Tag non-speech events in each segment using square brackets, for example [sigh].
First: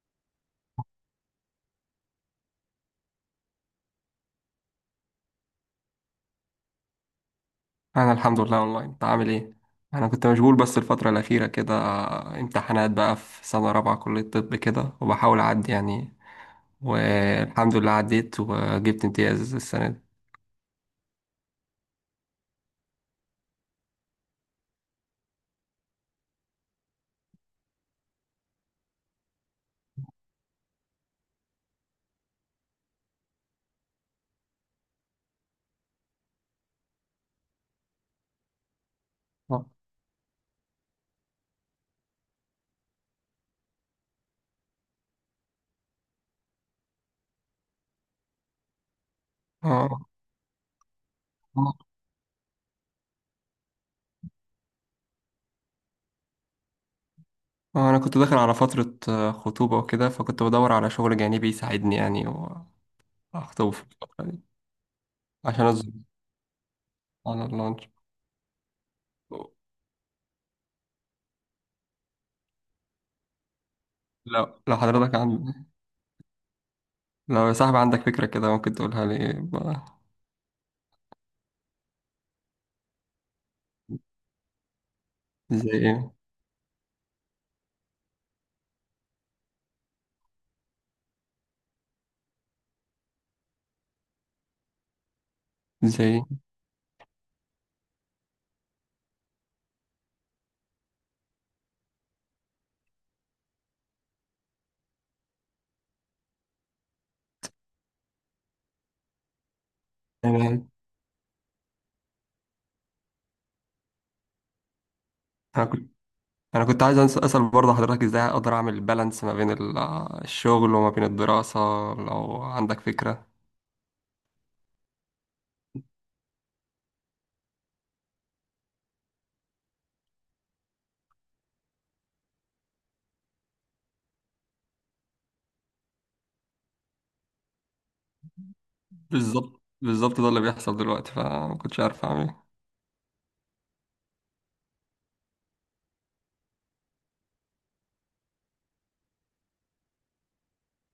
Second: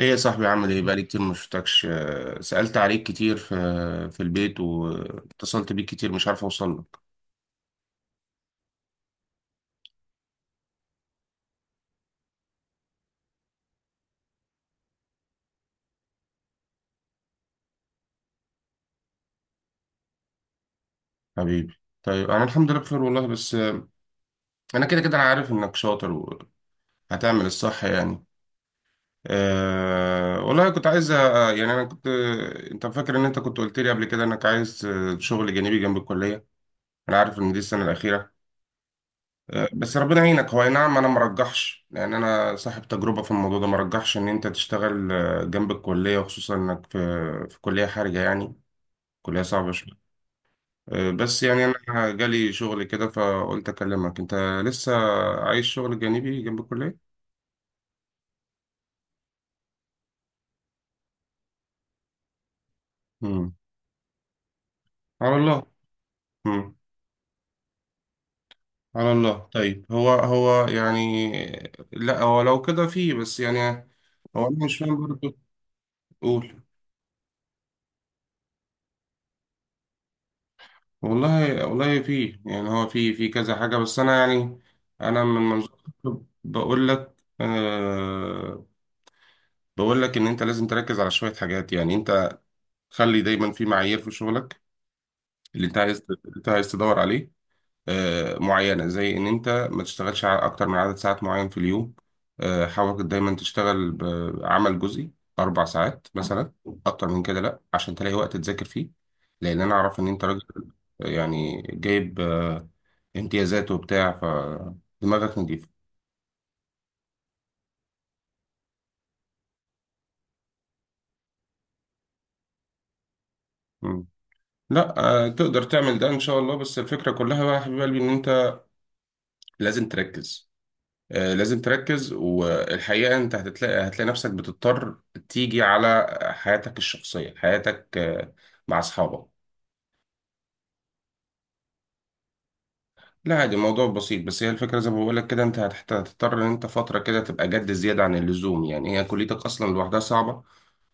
ايه يا صاحبي، عامل ايه؟ بقالي كتير ما شفتكش. سألت عليك كتير في البيت، واتصلت بيك كتير، مش عارف اوصل لك. انا الحمد لله اونلاين. انت عامل ايه؟ انا كنت مشغول، بس الفتره الاخيره كده امتحانات بقى، في سنه رابعه كليه طب كده، وبحاول اعدي يعني. والحمد لله عديت وجبت امتياز السنه دي. حبيبي، طيب انا الحمد لله بخير والله. بس انا كده كده انا عارف انك شاطر وهتعمل الصح يعني. والله كنت عايز يعني انا كنت انت فاكر ان انت كنت قلت لي قبل كده انك عايز شغل جانبي جنب الكلية. انا عارف ان دي السنة الأخيرة، اه. بس ربنا يعينك. هو أي نعم، انا مرجحش، لان انا صاحب تجربه في الموضوع ده، مرجحش ان انت تشتغل جنب الكليه، وخصوصا انك في كليه حرجه يعني، كليه صعبه شويه. اه. بس يعني انا جالي شغل كده، فقلت اكلمك. انت لسه عايش شغل جانبي جنب الكليه؟ انا كنت داخل على فتره خطوبه وكده، فكنت بدور على شغل جانبي يساعدني يعني، امم. واخطب في الفتره دي على الله. عشان اظبط امم. على اللانش. على الله. طيب هو هو يعني، لا هو لو كده فيه، بس يعني. هو لو انا لو مش فاهم حضرتك برضه، عند قول. لو يا صاحبي عندك فكره كده، ممكن تقولها لي بقى. والله والله في يعني، هو في كذا حاجة، بس أنا يعني. أنا من زي منظور ايه؟ الطب بقول لك، بقول لك إن أنت لازم تركز على شوية حاجات. يعني أنت خلي دايما في معايير في شغلك، زي إيه؟ اللي أنت عايز تدور عليه معينة. زي إن أنت ما تشتغلش أكتر من عدد ساعات معين في اليوم. حاول دايما تشتغل بعمل جزئي، 4 ساعات مثلا. أكتر من كده لأ، عشان تلاقي وقت تذاكر فيه. لأن أنا أعرف إن أنت راجل انا يعني جايب امتيازات وبتاع، فدماغك نضيفة. أنا انا كنت عايز اسال برضه حضرتك، ازاي اقدر اعمل بالانس ما بين الشغل وما بين الدراسه؟ لو عندك فكره. مم. لأ، تقدر تعمل ده إن شاء الله. بس الفكرة كلها بقى يا حبيب قلبي، إن أنت لازم تركز، لازم تركز. والحقيقة انت هتلاقي نفسك بتضطر تيجي على حياتك الشخصية، حياتك مع اصحابك. بالظبط، بالظبط، ده اللي بيحصل دلوقتي، فما كنتش عارف اعمل ايه. لا عادي، الموضوع بسيط. بس هي الفكرة زي ما بقولك كده، انت هتضطر ان انت فترة كده تبقى جد زيادة عن اللزوم. يعني هي كليتك اصلا لوحدها صعبة. مم.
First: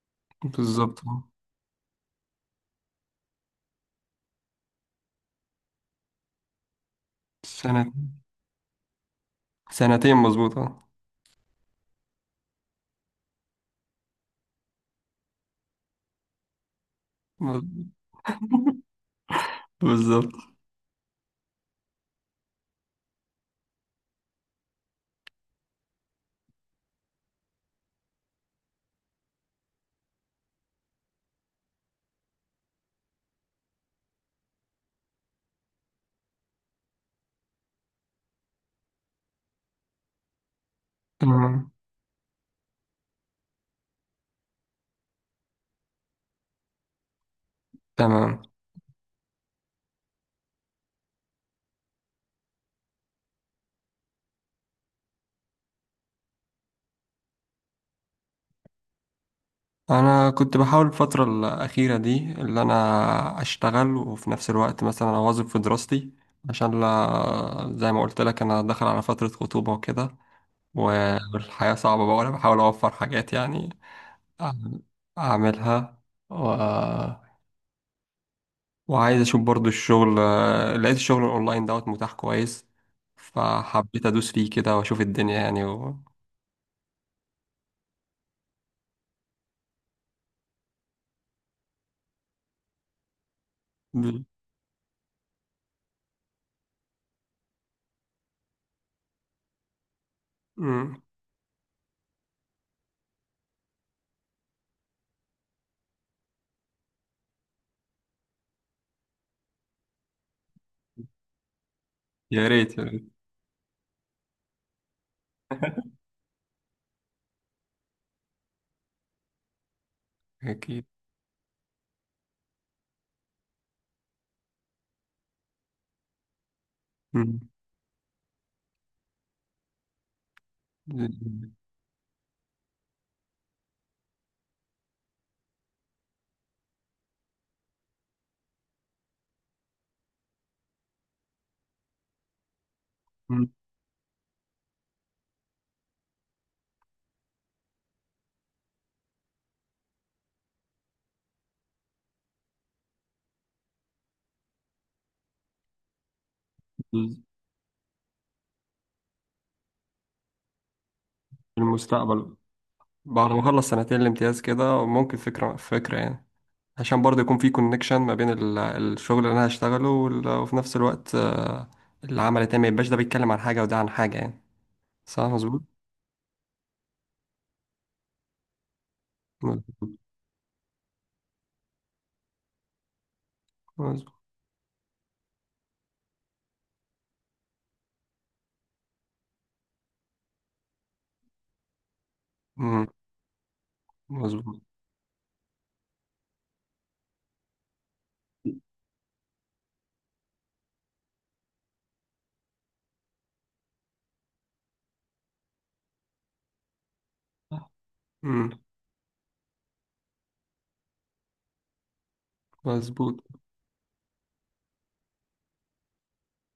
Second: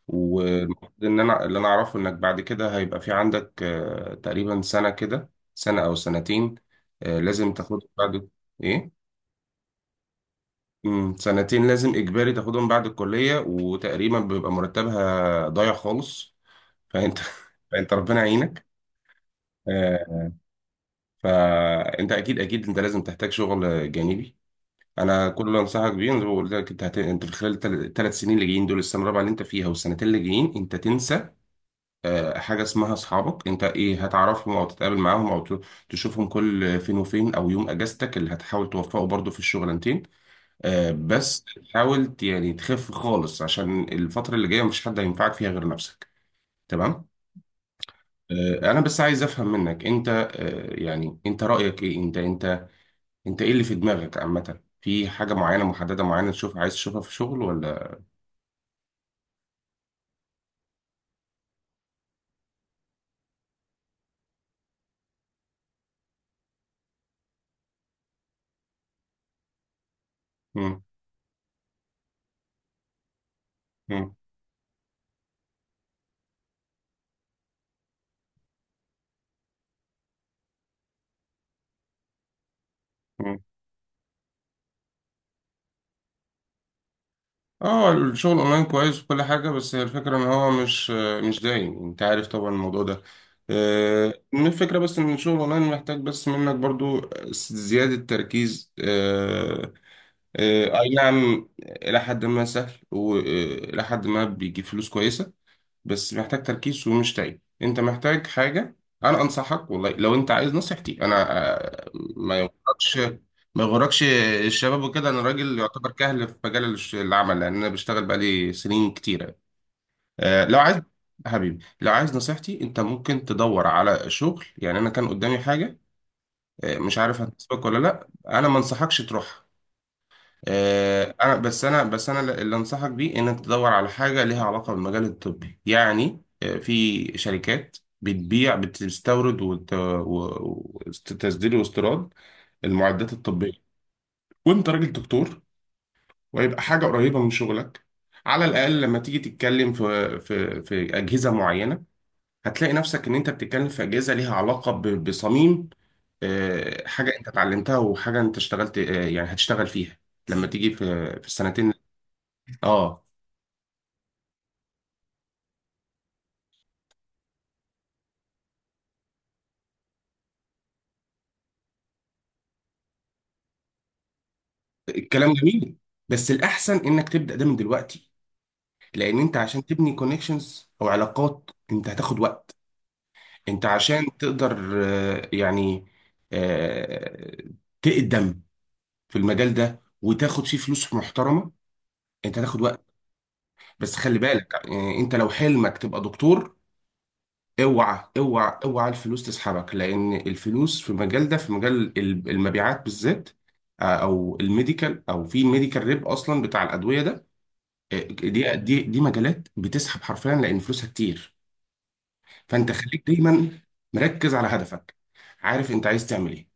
والمفروض بالظبط. ان اللي انا اعرفه، انك بعد كده هيبقى في عندك تقريبا سنة كده، سنة او سنتين. لازم تاخد سنه بعد. ايه؟ سنتين مظبوطه. سنتين، لازم اجباري تاخدهم بعد الكليه، وتقريبا بيبقى مرتبها ضايع خالص. فانت [laughs] فانت ربنا يعينك. بالظبط. آه، فانت اكيد اكيد انت لازم تحتاج شغل جانبي. انا كل اللي انصحك بيه، أنا زي ما قلت لك، انت انت في خلال الثلاث سنين اللي جايين دول، السنه الرابعه اللي انت فيها والسنتين اللي جايين، انت تنسى حاجه اسمها اصحابك. انت ايه هتعرفهم، او تتقابل معاهم، او تشوفهم كل فين وفين، او يوم اجازتك اللي هتحاول توفقه برضه في الشغلانتين. بس تمام. حاول يعني تخف خالص، عشان الفترة اللي جاية مفيش حد هينفعك فيها غير نفسك. تمام. تمام. انا بس عايز افهم منك، انت يعني انت رأيك ايه؟ انت انت ايه اللي في دماغك عامة؟ في حاجة معينة محددة معينة تشوف، عايز تشوفها في شغل، ولا؟ انا كنت بحاول الفتره الاخيره دي اللي انا اشتغل وفي نفس الوقت مثلا اواظب في دراستي، عشان لا زي ما قلت لك، انا داخل على فتره خطوبه وكده، مم، والحياة صعبة بقى، وأنا بحاول أوفر حاجات يعني، مم، أعمل- أعملها و... وعايز أشوف برضو الشغل. لقيت الشغل الأونلاين دوت متاح كويس، مم. فحبيت أدوس فيه كده وأشوف الدنيا يعني اه الشغل اونلاين كويس وكل حاجة، بس هي الفكرة ان هو مش مش دايم، انت عارف طبعا الموضوع ده. ب- من الفكرة بس ان الشغل اونلاين محتاج بس منك برضو زيادة تركيز. اي مم. نعم، الى حد ما سهل، والى حد ما بيجيب فلوس كويسه. بس محتاج تركيز ومش تعب، انت محتاج حاجه. انا انصحك والله، لو انت عايز نصيحتي، انا آه، ما يا ريت، يا يغركش، ريت. ما يغركش الشباب وكده. انا راجل يعتبر كهل في مجال العمل، لان انا بشتغل بقالي سنين كتيره. لو عايز أكيد. حبيبي لو عايز نصيحتي، انت ممكن تدور على شغل. يعني انا كان قدامي حاجه، مش عارف مم. هتسبق ولا لا، انا ما انصحكش تروح. أنا اللي أنصحك بيه، إنك تدور على حاجة ليها علاقة بالمجال الطبي. يعني في شركات بتستورد، وتصدير واستيراد المعدات مم. الطبية. وأنت راجل دكتور، ويبقى حاجة قريبة من شغلك. على الأقل لما تيجي تتكلم في أجهزة معينة، هتلاقي نفسك إن أنت بتتكلم في أجهزة ليها علاقة بصميم حاجة أنت اتعلمتها، وحاجة أنت اشتغلت يعني هتشتغل فيها لما تيجي في في السنتين. المستقبل اه بعد ما أخلص سنتين الامتياز كده، ممكن فكرة فكرة يعني، عشان برضه يكون في كونكشن ما بين الشغل اللي انا هشتغله وفي نفس الوقت العمل التاني ما يبقاش ده بيتكلم عن حاجة وده عن حاجة يعني. صح الكلام مظبوط. جميل، بس الاحسن انك تبدا ده من دلوقتي، لان انت عشان مظبوط. تبني كونكشنز او علاقات انت هتاخد وقت. انت مظبوط. عشان تقدر يعني آه، تقدم في المجال ده وتاخد فيه فلوس محترمه، انت هتاخد وقت. مم. بس خلي بالك مظبوط. انت لو حلمك تبقى دكتور، اوعى اوعى اوعى الفلوس تسحبك. لان الفلوس في المجال ده، في مجال المبيعات بالذات، او الميديكال، او في ميديكال ريب اصلا بتاع الادويه ده، مم. دي مجالات بتسحب حرفيا، لان فلوسها كتير. فانت خليك مظبوط. دايما مركز على هدفك، عارف انت عايز تعمل ايه.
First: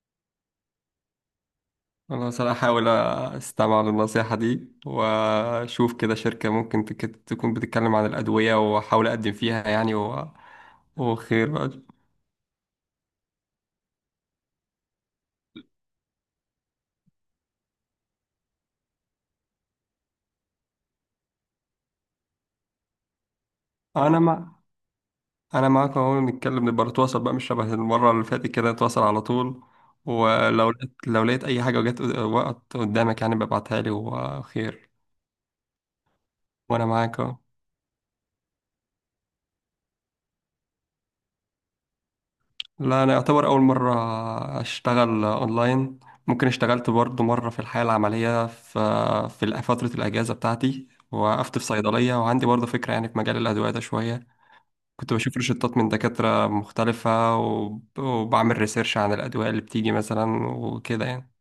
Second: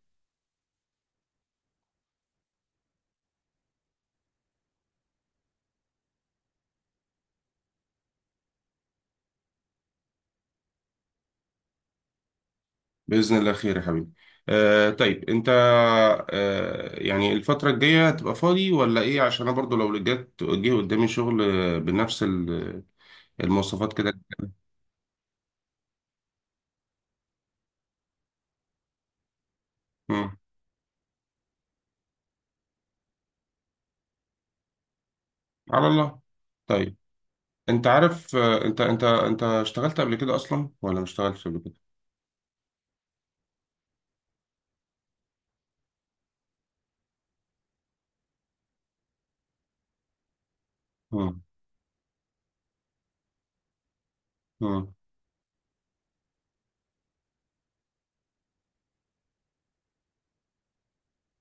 خلاص، انا هحاول استمع للنصيحة دي، واشوف كده شركة ممكن تكون بتتكلم عن الأدوية، واحاول اقدم فيها يعني، وخير بقى. باذن الله خير يا حبيبي. طيب انت يعني الفتره الجايه هتبقى فاضي ولا ايه؟ عشان انا برضو لو جه قدامي شغل بنفس المواصفات انا كده. مع انا معاك اهو، نتكلم، نبقى نتواصل بقى، مش شبه المره اللي فاتت كده، نتواصل على طول. مم. ولو لقيت لو لقيت اي حاجه وجت وقت قدامك يعني، ببعتها لي وخير. على الله. وانا طيب معاك اهو. انت عارف انت اشتغلت قبل كده اصلا، ولا ما اشتغلتش قبل كده؟ لا انا يعتبر اول مره اشتغل اونلاين. ممكن اشتغلت برضو مره في الحياه العمليه، في فتره الاجازه بتاعتي، مم. وقفت في صيدليه، وعندي برضو فكره يعني في مجال الادويه ده شويه. مم. كنت بشوف روشتات من دكاتره مختلفه، وبعمل ريسيرش عن الادويه اللي بتيجي مثلا وكده يعني.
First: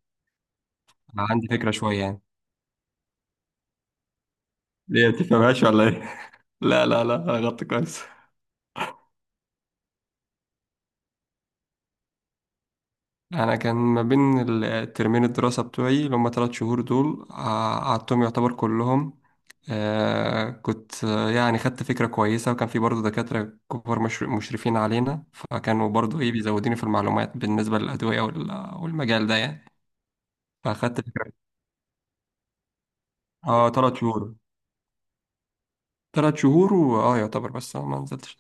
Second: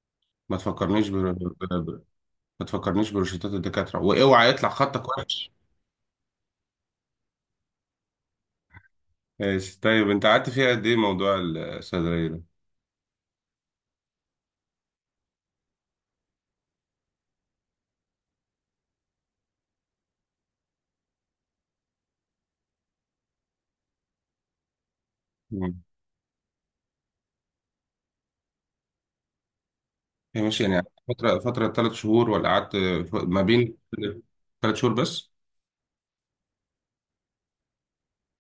ما تفكرنيش ب... عندي فكره شويه ب... يعني. ما تفكرنيش بروشتات الدكاترة، واوعى يطلع خطك ليه وحش. بتفهمهاش ولا ايه؟ [laughs] لا، لا، لا، انا غلطت كويس. ماشي، طيب انت قعدت فيها قد ايه موضوع الصيدلية ده؟ انا كان ما بين الترمين الدراسة بتوعي اللي هم 3 شهور دول، قعدتهم يعتبر كلهم. كنت يعني خدت فكرة كويسة، وكان في برضه دكاترة كبار مشرفين علينا، مم. فكانوا برضه ايه بيزودوني في المعلومات بالنسبة للأدوية والمجال ده يعني. هي ماشي يعني، فاخدت فكرة. فترة 3 شهور، ولا قعدت؟ ما اه بين 3 شهور. 3 شهور بس؟ تلات شهور، واه يعتبر، بس أنا ما نزلتش.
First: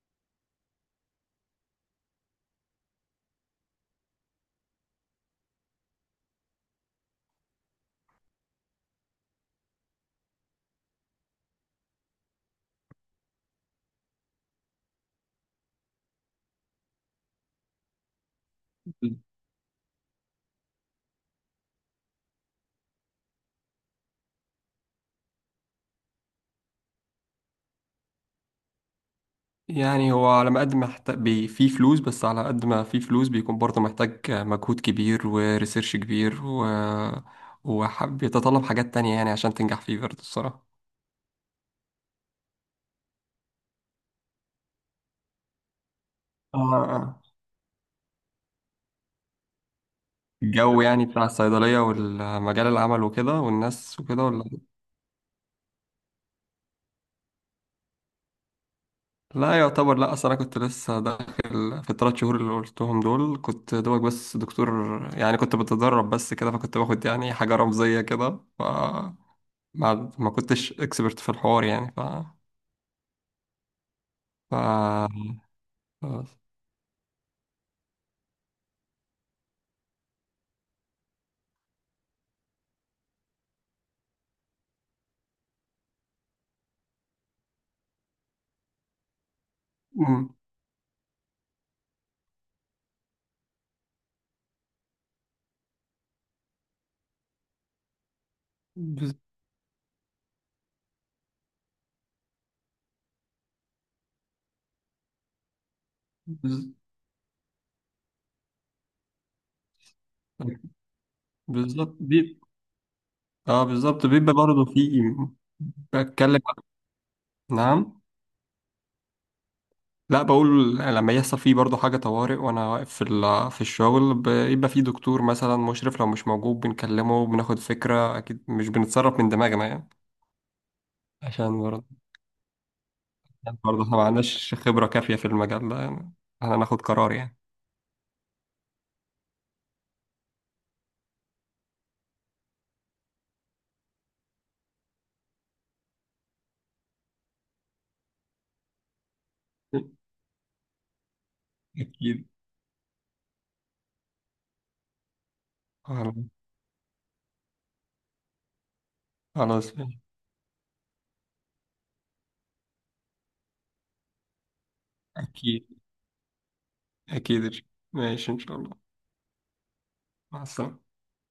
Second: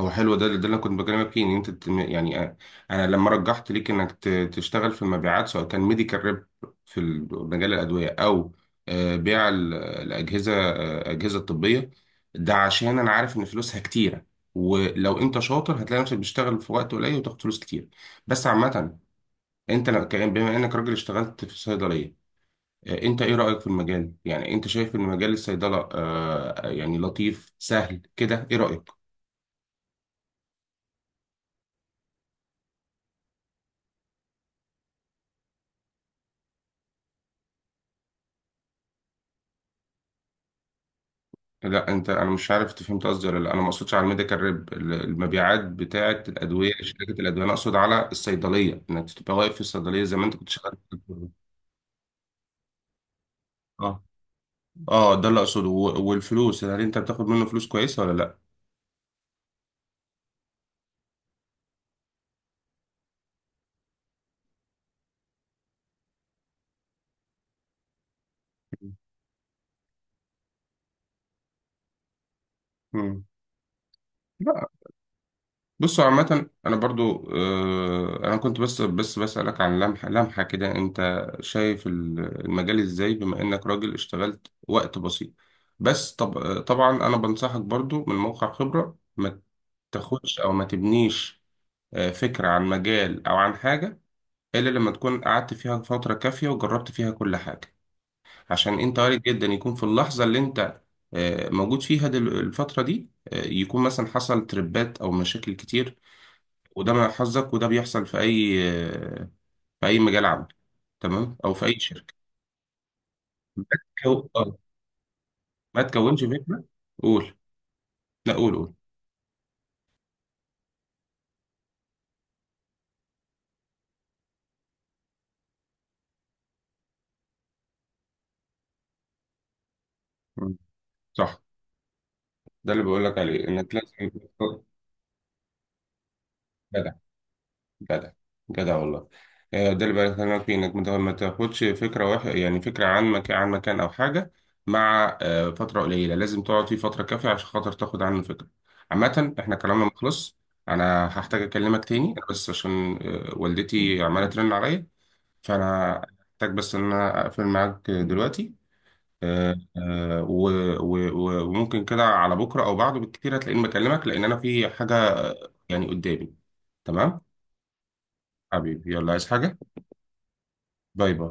هو حلو ده ده اللي كنت بكلمك فيه، ان انت يعني انا لما رجحت ليك انك تشتغل في المبيعات، سواء كان ميديكال ريب في مجال الادويه، او بيع الاجهزه، اجهزه طبيه. ده عشان انا عارف ان فلوسها كتيره، ولو انت شاطر هتلاقي نفسك بتشتغل في وقت قليل وتاخد فلوس كتير. بس عامه، انت لو بما انك راجل اشتغلت في الصيدليه، انت ايه رايك في المجال؟ يعني انت شايف ان مجال الصيدله يعني لطيف سهل كده، ايه رايك؟ يعني هو على ما قد ما محتاج فيه فلوس، بس على قد ما فيه فلوس بيكون برضه محتاج مجهود كبير وريسيرش كبير وحب يتطلب حاجات تانية يعني، عشان تنجح فيه برضه الصراحة. لا انا مش عارف انت فهمت قصدي ولا لا. انا ما اقصدش على الميديكال ريب، المبيعات بتاعه الادويه، آه. شركه آه. الادويه، انا اقصد على الصيدليه، انك تبقى واقف في الصيدليه زي ما انت كنت شغال الجو في يعني بتاع الدكتور. الصيدلية والمجال العمل وكده والناس اه وكده ولا؟ اه، ده اللي اقصده. والفلوس هل انت بتاخد منه فلوس كويسه ولا لا؟ لا يعتبر لا، أصل أنا كنت لسه داخل في ال3 شهور اللي قلتهم دول، كنت دوبك بس دكتور يعني، كنت بتدرب بس كده، فكنت باخد يعني حاجة رمزية كده، ما كنتش اكسبرت في الحوار يعني ف مم. لا. ف بصوا، خلاص. عامة أنا برضو أنا كنت بس بسألك عن لمحة كده. أنت شايف المجال إزاي، بما إنك راجل اشتغلت وقت بسيط. بس طب طبعا أنا بنصحك برضو من موقع خبرة، ما مم. تاخدش او ما تبنيش فكرة عن مجال او عن حاجة، الا لما تكون قعدت فيها فترة كافية وجربت فيها كل حاجة. عشان انت بز... وارد جدا يكون في اللحظة اللي انت موجود فيها، الفترة دي، يكون مثلا حصل تربات او مشاكل كتير، بز... وده من حظك، وده بيحصل في اي في اي مجال عمل، تمام، او في اي بالظبط شركة. ما اه بالظبط تكو- بيبقى آه، برضه في ما تكونش بتكلم. فكرة. قول. نعم. لا قول قول. لا، بقول لما يحصل فيه برضه حاجة طوارئ وأنا واقف في الشغل، بيبقى في دكتور مثلا مشرف، لو مش موجود بنكلمه، بناخد فكرة، أكيد مش بنتصرف من دماغنا يعني، مم. صح، عشان برضه ده اللي بقول لك عليه، عشان انك برضه لازم احنا ما عندناش يبقى خبرة كافية في المجال ده يعني احنا ناخد جدع قرار يعني. جدع جدع والله. ده اللي بكلمك فيه، انك ما تاخدش فكره واحد، يعني فكره عن مكان او حاجه، مع فتره قليله، لازم تقعد فيه فتره كافيه عشان خاطر تاخد عنه فكره. عامه احنا كلامنا ما خلص، انا هحتاج اكلمك تاني. انا أكيد. بس عشان والدتي عماله ترن عليا، فانا هحتاج بس ان انا اقفل معاك دلوقتي. آه، خلاص ماشي. آه، و- وممكن كده على بكره او بعده بالكتير هتلاقيني بكلمك، لان انا في حاجه أكيد. يعني قدامي. تمام. أكيد. ماشي إن شاء الله. حبيبي يلا، عايز حاجه؟ مع السلامة. باي باي.